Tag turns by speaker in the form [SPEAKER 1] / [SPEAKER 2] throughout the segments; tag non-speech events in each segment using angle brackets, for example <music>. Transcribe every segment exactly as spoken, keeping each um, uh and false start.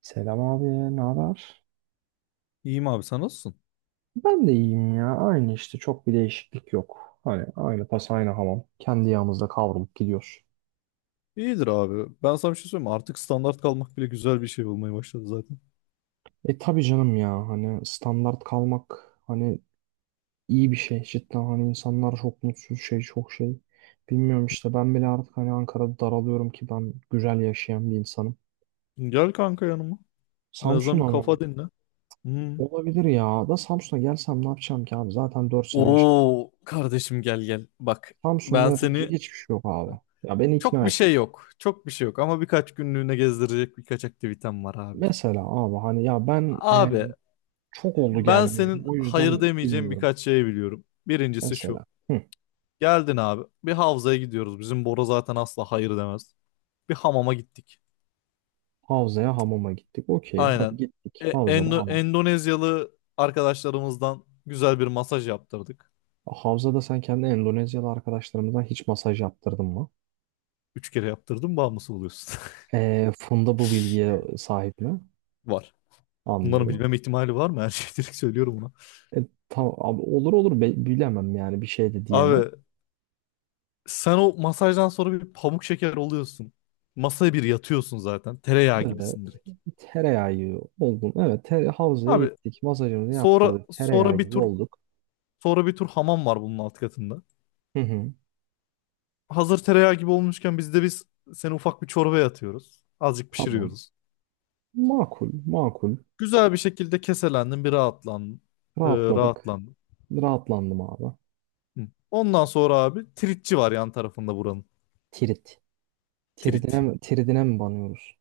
[SPEAKER 1] Selam abi, ne haber?
[SPEAKER 2] İyiyim abi, sen nasılsın?
[SPEAKER 1] Ben de iyiyim ya. Aynı işte çok bir değişiklik yok. Hani aynı tas aynı hamam. Kendi yağımızda kavrulup gidiyor.
[SPEAKER 2] İyidir abi. Ben sana bir şey söyleyeyim mi? Artık standart kalmak bile güzel bir şey olmaya başladı zaten.
[SPEAKER 1] E tabii canım ya, hani standart kalmak, hani iyi bir şey cidden, hani insanlar çok mutsuz şey, çok şey. Bilmiyorum işte, ben bile artık hani Ankara'da daralıyorum ki ben güzel yaşayan bir insanım.
[SPEAKER 2] Gel kanka yanıma. En
[SPEAKER 1] Samsun
[SPEAKER 2] azından bir
[SPEAKER 1] ama
[SPEAKER 2] kafa dinle. Hmm.
[SPEAKER 1] olabilir, ya da Samsun'a gelsem ne yapacağım ki abi, zaten dört sene yaşadım.
[SPEAKER 2] Oo kardeşim, gel gel. Bak,
[SPEAKER 1] Samsun'da
[SPEAKER 2] ben
[SPEAKER 1] yapılacak
[SPEAKER 2] seni
[SPEAKER 1] hiçbir şey yok abi. Ya beni
[SPEAKER 2] çok
[SPEAKER 1] ikna
[SPEAKER 2] bir
[SPEAKER 1] et.
[SPEAKER 2] şey yok. Çok bir şey yok ama birkaç günlüğüne gezdirecek birkaç aktivitem var abicim.
[SPEAKER 1] Mesela abi, hani ya ben e,
[SPEAKER 2] Abi,
[SPEAKER 1] çok oldu
[SPEAKER 2] ben
[SPEAKER 1] gelmeyeli.
[SPEAKER 2] senin
[SPEAKER 1] O
[SPEAKER 2] hayır
[SPEAKER 1] yüzden
[SPEAKER 2] demeyeceğin
[SPEAKER 1] bilmiyorum.
[SPEAKER 2] birkaç şey biliyorum. Birincisi
[SPEAKER 1] Mesela
[SPEAKER 2] şu.
[SPEAKER 1] hı,
[SPEAKER 2] Geldin abi. Bir havzaya gidiyoruz. Bizim Bora zaten asla hayır demez. Bir hamama gittik.
[SPEAKER 1] havzaya hamama gittik. Okey, hadi
[SPEAKER 2] Aynen.
[SPEAKER 1] gittik.
[SPEAKER 2] E-
[SPEAKER 1] Havzada
[SPEAKER 2] Endo-
[SPEAKER 1] hamam.
[SPEAKER 2] Endonezyalı arkadaşlarımızdan güzel bir masaj yaptırdık.
[SPEAKER 1] Havzada sen kendi Endonezyalı arkadaşlarımızdan hiç masaj yaptırdın mı?
[SPEAKER 2] Üç kere yaptırdım, bağımlısı oluyorsun.
[SPEAKER 1] E, Funda bu bilgiye sahip mi?
[SPEAKER 2] <laughs> Var. Bunların
[SPEAKER 1] Anlıyorum.
[SPEAKER 2] bilmem ihtimali var mı? Her şeyi direkt söylüyorum buna.
[SPEAKER 1] E, tamam abi, olur olur, Be- bilemem yani, bir şey de diyemem.
[SPEAKER 2] Abi, sen o masajdan sonra bir pamuk şeker oluyorsun. Masaya bir yatıyorsun zaten. Tereyağı
[SPEAKER 1] Evet,
[SPEAKER 2] gibisin direkt.
[SPEAKER 1] tereyağı oldum. Evet, tere- havzaya
[SPEAKER 2] Abi,
[SPEAKER 1] gittik. Masajımızı
[SPEAKER 2] sonra
[SPEAKER 1] yaptırdık. Tereyağı
[SPEAKER 2] sonra bir
[SPEAKER 1] gibi
[SPEAKER 2] tur
[SPEAKER 1] olduk.
[SPEAKER 2] sonra bir tur hamam var bunun alt katında.
[SPEAKER 1] Hı hı.
[SPEAKER 2] Hazır tereyağı gibi olmuşken biz de biz seni ufak bir çorbaya atıyoruz. Azıcık
[SPEAKER 1] Tamam.
[SPEAKER 2] pişiriyoruz.
[SPEAKER 1] Makul makul.
[SPEAKER 2] Güzel bir şekilde keselendim, bir rahatlandım. Ee,
[SPEAKER 1] Rahatladık.
[SPEAKER 2] rahatlandım.
[SPEAKER 1] Rahatlandım abi.
[SPEAKER 2] Hı. Ondan sonra abi, tritçi var yan tarafında buranın.
[SPEAKER 1] Tirit. Tiridine
[SPEAKER 2] Trit.
[SPEAKER 1] mi, tiridine mi banıyoruz?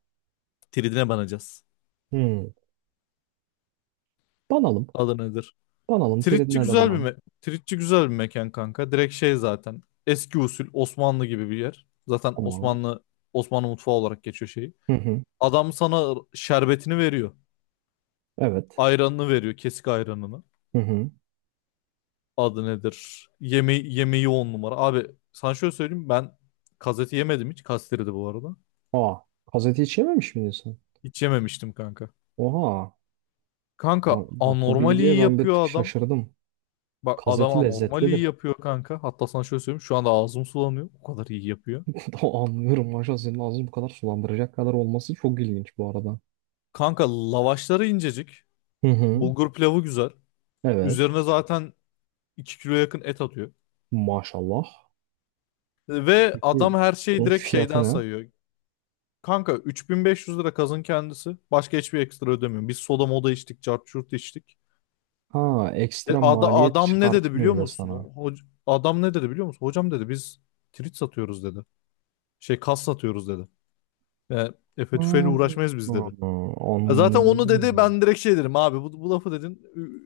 [SPEAKER 2] Tridine banacağız.
[SPEAKER 1] Hmm. Banalım.
[SPEAKER 2] Adı nedir?
[SPEAKER 1] Banalım.
[SPEAKER 2] Tritçi
[SPEAKER 1] Tiridine de
[SPEAKER 2] güzel bir
[SPEAKER 1] banalım.
[SPEAKER 2] me Tritçi güzel bir mekan kanka. Direkt şey zaten. Eski usul Osmanlı gibi bir yer. Zaten
[SPEAKER 1] Tamam.
[SPEAKER 2] Osmanlı Osmanlı mutfağı olarak geçiyor şeyi.
[SPEAKER 1] Hı hı.
[SPEAKER 2] Adam sana şerbetini veriyor.
[SPEAKER 1] Evet.
[SPEAKER 2] Ayranını veriyor, kesik ayranını.
[SPEAKER 1] Hı hı.
[SPEAKER 2] Adı nedir? Yeme yemeği on numara. Abi, sana şöyle söyleyeyim, ben kazeti yemedim hiç. Kastiri de bu arada.
[SPEAKER 1] Aa. Gazete içememiş miydin sen?
[SPEAKER 2] Hiç yememiştim kanka.
[SPEAKER 1] Oha.
[SPEAKER 2] Kanka,
[SPEAKER 1] Ba- Bak, o
[SPEAKER 2] anormal
[SPEAKER 1] bilgiye
[SPEAKER 2] iyi
[SPEAKER 1] ben bir
[SPEAKER 2] yapıyor
[SPEAKER 1] tık
[SPEAKER 2] adam.
[SPEAKER 1] şaşırdım.
[SPEAKER 2] Bak, adam
[SPEAKER 1] Gazeti
[SPEAKER 2] anormal iyi
[SPEAKER 1] lezzetlidir.
[SPEAKER 2] yapıyor kanka. Hatta sana şöyle söyleyeyim. Şu anda ağzım sulanıyor. O kadar iyi yapıyor.
[SPEAKER 1] <laughs> Anlıyorum. Maşallah, senin ağzını bu kadar sulandıracak kadar olması çok ilginç bu arada.
[SPEAKER 2] Kanka, lavaşları incecik.
[SPEAKER 1] Hı hı.
[SPEAKER 2] Bulgur pilavı güzel.
[SPEAKER 1] Evet.
[SPEAKER 2] Üzerine zaten iki kilo yakın et atıyor.
[SPEAKER 1] Maşallah.
[SPEAKER 2] Ve
[SPEAKER 1] Peki
[SPEAKER 2] adam her şeyi
[SPEAKER 1] bunun
[SPEAKER 2] direkt
[SPEAKER 1] fiyatı
[SPEAKER 2] şeyden
[SPEAKER 1] ne?
[SPEAKER 2] sayıyor. Kanka, üç bin beş yüz lira kazın kendisi. Başka hiçbir ekstra ödemiyorum. Biz soda moda içtik, cart curt içtik.
[SPEAKER 1] Ha,
[SPEAKER 2] E,
[SPEAKER 1] ekstra
[SPEAKER 2] ada-
[SPEAKER 1] maliyet
[SPEAKER 2] adam ne dedi
[SPEAKER 1] çıkartmıyor
[SPEAKER 2] biliyor
[SPEAKER 1] bile
[SPEAKER 2] musun? O,
[SPEAKER 1] sana.
[SPEAKER 2] hoc- adam ne dedi biliyor musun? Hocam dedi, biz trit satıyoruz dedi. Şey kas satıyoruz dedi. Yani Efe tüfeğiyle
[SPEAKER 1] Hmm,
[SPEAKER 2] uğraşmayız biz dedi.
[SPEAKER 1] hmm,
[SPEAKER 2] Ya zaten onu dedi,
[SPEAKER 1] anlıyorum.
[SPEAKER 2] ben direkt şey dedim: abi bu, bu lafı dedin,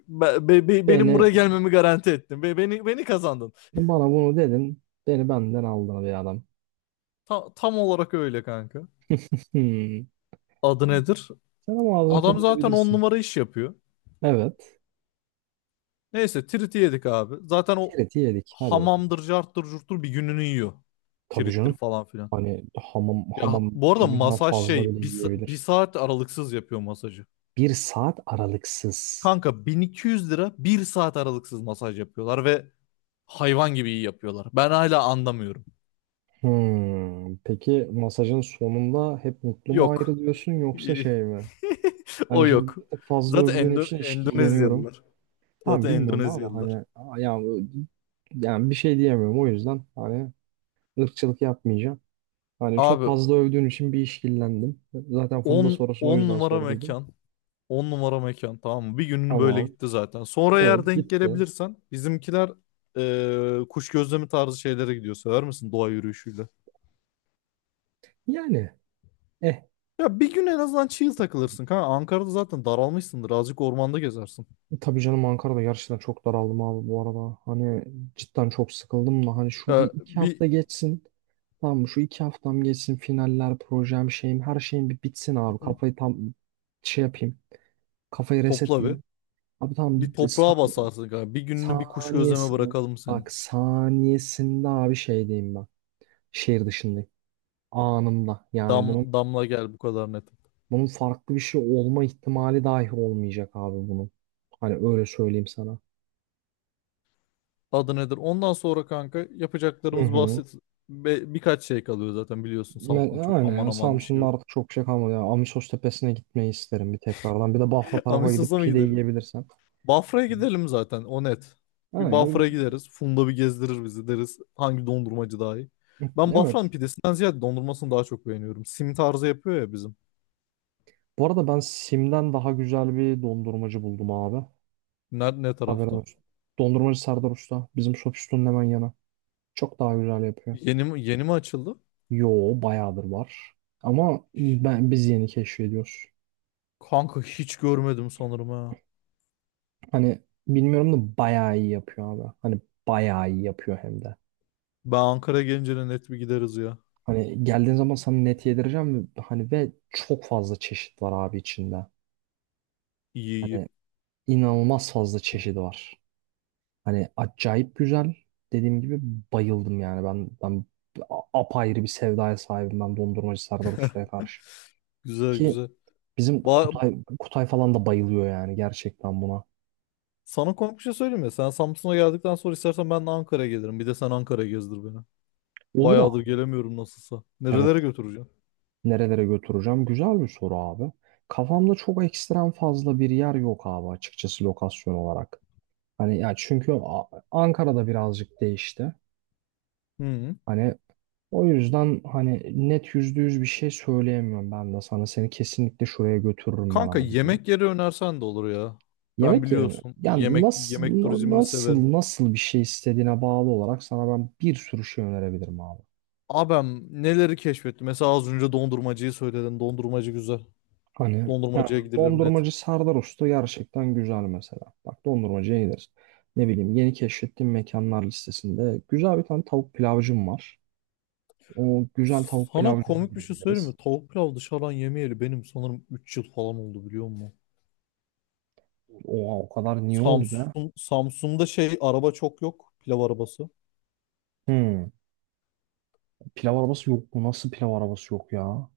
[SPEAKER 2] Be- be- be- benim
[SPEAKER 1] Beni,
[SPEAKER 2] buraya gelmemi garanti ettin. Be- beni beni kazandın.
[SPEAKER 1] bana bunu dedin. Beni benden aldın bir adam.
[SPEAKER 2] Ta- tam olarak öyle kanka.
[SPEAKER 1] Hmm.
[SPEAKER 2] Adı nedir?
[SPEAKER 1] Sen ama ağzını
[SPEAKER 2] Adam
[SPEAKER 1] tadını
[SPEAKER 2] zaten on
[SPEAKER 1] bilirsin.
[SPEAKER 2] numara iş yapıyor.
[SPEAKER 1] Evet.
[SPEAKER 2] Neyse, triti yedik abi. Zaten o
[SPEAKER 1] Tireti yedik. Hadi bakalım.
[SPEAKER 2] hamamdır, carttır, curttur bir gününü yiyor.
[SPEAKER 1] Tabii
[SPEAKER 2] Trittir
[SPEAKER 1] canım.
[SPEAKER 2] falan filan.
[SPEAKER 1] Hani hamam,
[SPEAKER 2] Ya
[SPEAKER 1] hamam
[SPEAKER 2] bu
[SPEAKER 1] bir
[SPEAKER 2] arada
[SPEAKER 1] günden
[SPEAKER 2] masaj
[SPEAKER 1] fazla bile
[SPEAKER 2] şey bir, sa- bir
[SPEAKER 1] yiyebilir.
[SPEAKER 2] saat aralıksız yapıyor masajı.
[SPEAKER 1] Bir saat aralıksız.
[SPEAKER 2] Kanka, bin iki yüz lira bir saat aralıksız masaj yapıyorlar ve hayvan gibi iyi yapıyorlar. Ben hala anlamıyorum.
[SPEAKER 1] Hmm. Peki masajın sonunda hep mutlu mu
[SPEAKER 2] Yok.
[SPEAKER 1] ayrılıyorsun, yoksa şey
[SPEAKER 2] <laughs>
[SPEAKER 1] mi?
[SPEAKER 2] O
[SPEAKER 1] Hani şimdi
[SPEAKER 2] yok.
[SPEAKER 1] bir tık fazla
[SPEAKER 2] Zaten
[SPEAKER 1] övdüğün
[SPEAKER 2] Endo-
[SPEAKER 1] için işkilleniyorum.
[SPEAKER 2] Endonezyalılar.
[SPEAKER 1] Abi
[SPEAKER 2] Zaten
[SPEAKER 1] bilmiyorum ama
[SPEAKER 2] Endonezyalılar.
[SPEAKER 1] hani yani, yani bir şey diyemiyorum, o yüzden hani ırkçılık yapmayacağım. Hani çok
[SPEAKER 2] Abi,
[SPEAKER 1] fazla övdüğün için bir işkillendim. Zaten Funda
[SPEAKER 2] 10
[SPEAKER 1] sorusunu o
[SPEAKER 2] 10
[SPEAKER 1] yüzden
[SPEAKER 2] numara
[SPEAKER 1] sorduydum.
[SPEAKER 2] mekan. on numara mekan, tamam mı? Bir günün böyle
[SPEAKER 1] Tamam.
[SPEAKER 2] gitti zaten. Sonra eğer
[SPEAKER 1] Evet,
[SPEAKER 2] denk
[SPEAKER 1] gitti.
[SPEAKER 2] gelebilirsen, bizimkiler eee, kuş gözlemi tarzı şeylere gidiyor. Sever misin doğa yürüyüşüyle?
[SPEAKER 1] Yani eh,
[SPEAKER 2] Ya bir gün en azından chill takılırsın. Kanka Ankara'da zaten daralmışsındır. Azıcık ormanda gezersin.
[SPEAKER 1] tabii canım, Ankara'da gerçekten çok daraldım abi bu arada. Hani cidden çok sıkıldım da, hani şu bir
[SPEAKER 2] Ya
[SPEAKER 1] iki
[SPEAKER 2] bir
[SPEAKER 1] hafta geçsin. Tamam mı? Şu iki haftam geçsin. Finaller, projem, şeyim, her şeyim bir bitsin abi.
[SPEAKER 2] Hı hı.
[SPEAKER 1] Kafayı tam şey yapayım. Kafayı
[SPEAKER 2] Topla bir.
[SPEAKER 1] resetleyeyim. Abi tamam.
[SPEAKER 2] Bir toprağa basarsın kanka. Bir gününü bir kuş gözleme
[SPEAKER 1] Saniyesinde.
[SPEAKER 2] bırakalım
[SPEAKER 1] Bak
[SPEAKER 2] senin.
[SPEAKER 1] saniyesinde abi, şey diyeyim ben. Şehir dışındayım. Anında. Yani
[SPEAKER 2] Dam,
[SPEAKER 1] bunun
[SPEAKER 2] damla gel, bu kadar net.
[SPEAKER 1] bunun farklı bir şey olma ihtimali dahi olmayacak abi bunun. Hani öyle söyleyeyim sana.
[SPEAKER 2] Adı nedir? Ondan sonra kanka,
[SPEAKER 1] Hı
[SPEAKER 2] yapacaklarımız
[SPEAKER 1] hı.
[SPEAKER 2] basit. Be- birkaç şey kalıyor zaten, biliyorsun
[SPEAKER 1] Ben,
[SPEAKER 2] Samsun'da çok
[SPEAKER 1] aynen
[SPEAKER 2] aman
[SPEAKER 1] yani
[SPEAKER 2] aman bir şey
[SPEAKER 1] Samsun'da
[SPEAKER 2] yok.
[SPEAKER 1] artık çok şey kalmadı. Yani Amisos Tepesi'ne gitmeyi isterim bir tekrardan. Bir de Bahra
[SPEAKER 2] <laughs>
[SPEAKER 1] tarafa gidip
[SPEAKER 2] Amistosa mı
[SPEAKER 1] pide
[SPEAKER 2] gidelim?
[SPEAKER 1] yiyebilirsen.
[SPEAKER 2] Bafra'ya gidelim zaten, o net. Bir
[SPEAKER 1] Ama ya,
[SPEAKER 2] Bafra'ya
[SPEAKER 1] bir-
[SPEAKER 2] gideriz. Funda bir gezdirir bizi deriz. Hangi dondurmacı daha iyi?
[SPEAKER 1] bir-
[SPEAKER 2] Ben Bafra'nın
[SPEAKER 1] evet.
[SPEAKER 2] pidesinden ziyade dondurmasını daha çok beğeniyorum. Sim tarzı yapıyor ya bizim.
[SPEAKER 1] Bu arada ben Sim'den daha güzel bir dondurmacı buldum abi.
[SPEAKER 2] Ne, ne
[SPEAKER 1] Haberin
[SPEAKER 2] tarafta?
[SPEAKER 1] olsun. Dondurmacı Serdar Usta. Bizim Sofisto'nun hemen yanı. Çok daha güzel yapıyor.
[SPEAKER 2] Yeni mi, yeni mi açıldı?
[SPEAKER 1] Yo, bayağıdır var. Ama ben, biz yeni keşfediyoruz.
[SPEAKER 2] Kanka, hiç görmedim sanırım ha.
[SPEAKER 1] Hani bilmiyorum da bayağı iyi yapıyor abi. Hani bayağı iyi yapıyor hem de.
[SPEAKER 2] Ben Ankara gelince de net bir gideriz ya.
[SPEAKER 1] Hani geldiğin zaman sana net yedireceğim, ve hani ve çok fazla çeşit var abi içinde.
[SPEAKER 2] İyi iyi.
[SPEAKER 1] Hani inanılmaz fazla çeşidi var. Hani acayip güzel. Dediğim gibi bayıldım yani. Ben, ben a- apayrı bir sevdaya sahibim ben, dondurmacı Serdar Usta'ya karşı.
[SPEAKER 2] Güzel
[SPEAKER 1] Ki
[SPEAKER 2] güzel.
[SPEAKER 1] bizim
[SPEAKER 2] Ba-
[SPEAKER 1] Kutay, Kutay falan da bayılıyor yani gerçekten buna.
[SPEAKER 2] Sana komik bir şey söyleyeyim ya. Sen Samsun'a geldikten sonra istersen ben de Ankara'ya gelirim. Bir de sen Ankara'ya gezdir beni.
[SPEAKER 1] Olur.
[SPEAKER 2] Bayağıdır gelemiyorum nasılsa.
[SPEAKER 1] Evet.
[SPEAKER 2] Nerelere götüreceğim?
[SPEAKER 1] Nerelere götüreceğim? Güzel bir soru abi. Kafamda çok ekstrem fazla bir yer yok abi, açıkçası lokasyon olarak. Hani ya, çünkü A- Ankara'da birazcık değişti.
[SPEAKER 2] Hı hı.
[SPEAKER 1] Hani o yüzden hani net yüzde yüz bir şey söyleyemiyorum ben de sana. Seni kesinlikle şuraya götürürüm ben
[SPEAKER 2] Kanka,
[SPEAKER 1] abi diye.
[SPEAKER 2] yemek yeri önersen de olur ya. Ben
[SPEAKER 1] Yemek yerim.
[SPEAKER 2] biliyorsun,
[SPEAKER 1] Yani
[SPEAKER 2] yemek
[SPEAKER 1] nasıl
[SPEAKER 2] yemek
[SPEAKER 1] na-
[SPEAKER 2] turizmini severim.
[SPEAKER 1] nasıl nasıl bir şey istediğine bağlı olarak sana ben bir sürü şey önerebilirim abi.
[SPEAKER 2] Abem neleri keşfetti? Mesela az önce dondurmacıyı söyledin. Dondurmacı güzel.
[SPEAKER 1] Hani yani
[SPEAKER 2] Dondurmacıya gidilir, net.
[SPEAKER 1] dondurmacı Serdar Usta gerçekten güzel mesela. Bak, dondurmacıya gideriz. Ne bileyim, yeni keşfettiğim mekanlar listesinde güzel bir tane tavuk pilavcım var. O güzel tavuk
[SPEAKER 2] Sana
[SPEAKER 1] pilavcıma
[SPEAKER 2] komik bir şey söyleyeyim mi?
[SPEAKER 1] gideriz.
[SPEAKER 2] Tavuk pilav dışarıdan yemeyeli benim sanırım üç yıl falan oldu, biliyor musun?
[SPEAKER 1] Oha, o kadar niye oldu be?
[SPEAKER 2] Samsun, Samsun'da şey araba çok yok. Pilav arabası.
[SPEAKER 1] Hmm, pilav arabası yok mu? Nasıl pilav arabası yok ya?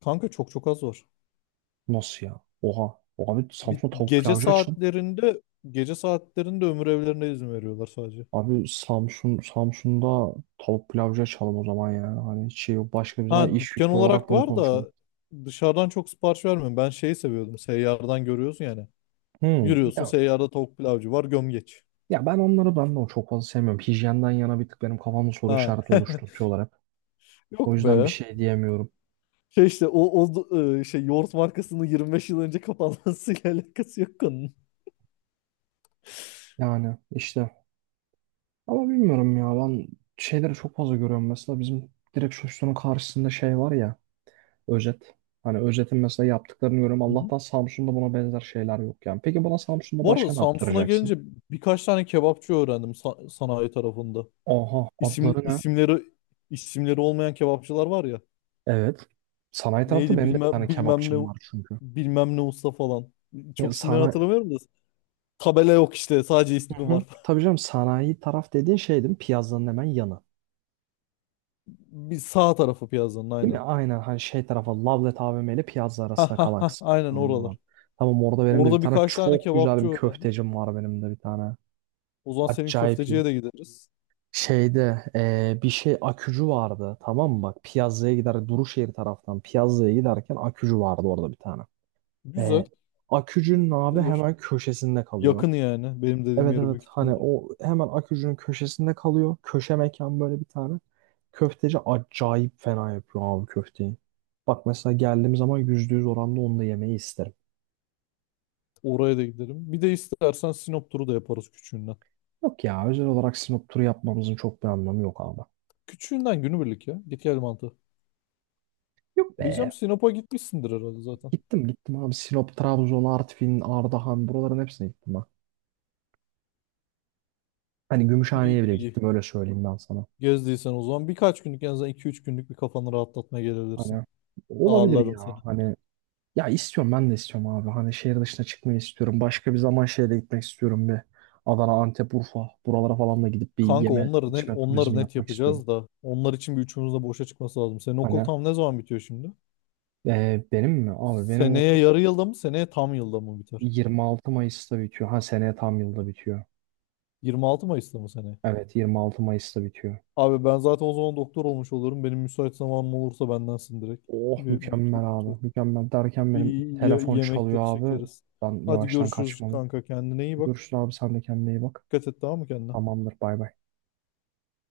[SPEAKER 2] Kanka, çok çok az var.
[SPEAKER 1] Nasıl ya? Oha. Abi
[SPEAKER 2] Bir,
[SPEAKER 1] Samsun'da tavuk
[SPEAKER 2] gece
[SPEAKER 1] pilavcı açın.
[SPEAKER 2] saatlerinde gece saatlerinde ömür evlerine izin veriyorlar sadece.
[SPEAKER 1] Abi Samsun, Samsun'da tavuk pilavcı açalım o zaman ya. Hani hiç şey yok. Başka bir zaman
[SPEAKER 2] Ha
[SPEAKER 1] iş
[SPEAKER 2] dükkan
[SPEAKER 1] fikri olarak
[SPEAKER 2] olarak
[SPEAKER 1] bunu
[SPEAKER 2] var
[SPEAKER 1] konuşalım.
[SPEAKER 2] da, dışarıdan çok sipariş vermiyorum. Ben şeyi seviyordum. Seyyardan görüyorsun yani.
[SPEAKER 1] Hmm.
[SPEAKER 2] Yürüyorsun,
[SPEAKER 1] Ya
[SPEAKER 2] seyyarda tavuk pilavcı var gömgeç.
[SPEAKER 1] Ya ben onları, ben de o çok fazla sevmiyorum. Hijyenden yana bir tık benim kafamda soru
[SPEAKER 2] Ha.
[SPEAKER 1] işareti
[SPEAKER 2] <laughs>
[SPEAKER 1] oluşturtuyorlar hep. O
[SPEAKER 2] Yok
[SPEAKER 1] yüzden bir
[SPEAKER 2] be.
[SPEAKER 1] şey diyemiyorum.
[SPEAKER 2] Şey işte o, o e, Şey, yoğurt markasının yirmi beş yıl önce kapanmasıyla <laughs> alakası yok konunun.
[SPEAKER 1] Yani işte ama bilmiyorum ya, ben şeyleri çok fazla görüyorum. Mesela bizim direkt sosyetenin karşısında şey var ya, Özet. Hani Özet'in mesela yaptıklarını görüyorum.
[SPEAKER 2] Hı hı.
[SPEAKER 1] Allah'tan Samsun'da buna benzer şeyler yok yani. Peki bana Samsun'da
[SPEAKER 2] Bu arada
[SPEAKER 1] başka ne
[SPEAKER 2] Samsun'a
[SPEAKER 1] yaptıracaksın?
[SPEAKER 2] gelince, birkaç tane kebapçı öğrendim sa- sanayi tarafında.
[SPEAKER 1] Oha.
[SPEAKER 2] İsim,
[SPEAKER 1] Adları ne?
[SPEAKER 2] isimleri isimleri olmayan kebapçılar var ya.
[SPEAKER 1] Evet. Sanayi tarafta
[SPEAKER 2] Neydi
[SPEAKER 1] benim de bir tane
[SPEAKER 2] bilmem bilmem
[SPEAKER 1] kebapçım
[SPEAKER 2] ne
[SPEAKER 1] var çünkü.
[SPEAKER 2] bilmem ne usta falan.
[SPEAKER 1] Ya
[SPEAKER 2] Çok isimleri
[SPEAKER 1] sanayi...
[SPEAKER 2] hatırlamıyorum da. Tabela yok işte, sadece
[SPEAKER 1] Hı
[SPEAKER 2] ismi
[SPEAKER 1] hı.
[SPEAKER 2] var.
[SPEAKER 1] Tabii
[SPEAKER 2] <laughs>
[SPEAKER 1] canım, sanayi taraf dediğin şey değil mi? Piyazların hemen yanı.
[SPEAKER 2] Bir sağ tarafı piyazanın,
[SPEAKER 1] Değil mi?
[SPEAKER 2] aynen.
[SPEAKER 1] Aynen, hani şey tarafa, Lavlet A V M ile Piyazza
[SPEAKER 2] Ha
[SPEAKER 1] arasında
[SPEAKER 2] ha
[SPEAKER 1] kalan
[SPEAKER 2] ha,
[SPEAKER 1] kısım.
[SPEAKER 2] aynen
[SPEAKER 1] Tamam.
[SPEAKER 2] oralar.
[SPEAKER 1] Tamam, orada benim de bir
[SPEAKER 2] Orada
[SPEAKER 1] tane
[SPEAKER 2] birkaç tane
[SPEAKER 1] çok güzel
[SPEAKER 2] kebapçı
[SPEAKER 1] bir
[SPEAKER 2] öğrendim.
[SPEAKER 1] köftecim var benim de bir tane.
[SPEAKER 2] O zaman senin
[SPEAKER 1] Acayip iyi.
[SPEAKER 2] köfteciye de gideriz.
[SPEAKER 1] Şeyde eee, bir şey akücü vardı, tamam mı? Bak, Piyazza'ya gider, Duruşehir taraftan Piyazza'ya giderken akücü vardı orada bir tane.
[SPEAKER 2] Güzel.
[SPEAKER 1] Eee akücünün abi
[SPEAKER 2] Gidilir.
[SPEAKER 1] hemen köşesinde kalıyor.
[SPEAKER 2] Yakın yani. Benim dediğim
[SPEAKER 1] Evet
[SPEAKER 2] yere
[SPEAKER 1] evet,
[SPEAKER 2] büyük
[SPEAKER 1] hani
[SPEAKER 2] ihtimalle.
[SPEAKER 1] o hemen Akücü'nün köşesinde kalıyor. Köşe mekan, böyle bir tane. Köfteci acayip fena yapıyor abi köfteyi. Bak mesela, geldiğim zaman yüzde yüz oranda onu da yemeyi isterim.
[SPEAKER 2] Oraya da gidelim. Bir de istersen Sinop turu da yaparız küçüğünden.
[SPEAKER 1] Yok ya, özel olarak Sinop turu yapmamızın çok bir anlamı yok abi.
[SPEAKER 2] Küçüğünden günübirlik ya. Git gel mantığı.
[SPEAKER 1] Yok be.
[SPEAKER 2] Diyeceğim, Sinop'a gitmişsindir herhalde zaten.
[SPEAKER 1] Gittim gittim abi, Sinop, Trabzon, Artvin, Ardahan, buraların hepsine gittim ben. Hani Gümüşhane'ye
[SPEAKER 2] İyidir
[SPEAKER 1] bile
[SPEAKER 2] iyi.
[SPEAKER 1] gittim, öyle söyleyeyim ben sana.
[SPEAKER 2] Gezdiysen o zaman birkaç günlük, en azından iki üç günlük bir kafanı rahatlatmaya gelebilirsin.
[SPEAKER 1] Hani olabilir
[SPEAKER 2] Ağırlarım seni.
[SPEAKER 1] ya hani, ya istiyorum, ben de istiyorum abi. Hani şehir dışına çıkmayı istiyorum. Başka bir zaman şehre gitmek istiyorum bir. Adana, Antep, Urfa. Buralara falan da gidip bir
[SPEAKER 2] Kanka
[SPEAKER 1] yeme
[SPEAKER 2] onları net,
[SPEAKER 1] içme
[SPEAKER 2] onları
[SPEAKER 1] turizmi
[SPEAKER 2] net
[SPEAKER 1] yapmak istiyorum.
[SPEAKER 2] yapacağız da onlar için bir üçümüz de boşa çıkması lazım. Senin okul
[SPEAKER 1] Hani
[SPEAKER 2] tam ne zaman bitiyor şimdi?
[SPEAKER 1] e, benim mi? Abi benim
[SPEAKER 2] Seneye
[SPEAKER 1] okul
[SPEAKER 2] yarı yılda mı? Seneye tam yılda mı biter?
[SPEAKER 1] yirmi altı Mayıs'ta bitiyor. Ha, seneye tam yılda bitiyor.
[SPEAKER 2] yirmi altı Mayıs'ta mı seneye?
[SPEAKER 1] Evet, yirmi altı Mayıs'ta bitiyor.
[SPEAKER 2] Abi ben zaten o zaman doktor olmuş olurum. Benim müsait zamanım olursa bendensin direkt.
[SPEAKER 1] Oh,
[SPEAKER 2] Bir, bir tur,
[SPEAKER 1] mükemmel
[SPEAKER 2] tur-
[SPEAKER 1] abi. Mükemmel derken
[SPEAKER 2] bir
[SPEAKER 1] benim
[SPEAKER 2] ye-
[SPEAKER 1] telefon çalıyor
[SPEAKER 2] Yemekleri
[SPEAKER 1] abi.
[SPEAKER 2] çekeriz.
[SPEAKER 1] Ben
[SPEAKER 2] Hadi
[SPEAKER 1] yavaştan
[SPEAKER 2] görüşürüz
[SPEAKER 1] kaçmalıyım.
[SPEAKER 2] kanka, kendine iyi bak.
[SPEAKER 1] Görüşürüz abi, sen de kendine iyi bak.
[SPEAKER 2] Dikkat et tamam mı kendine?
[SPEAKER 1] Tamamdır, bay bay.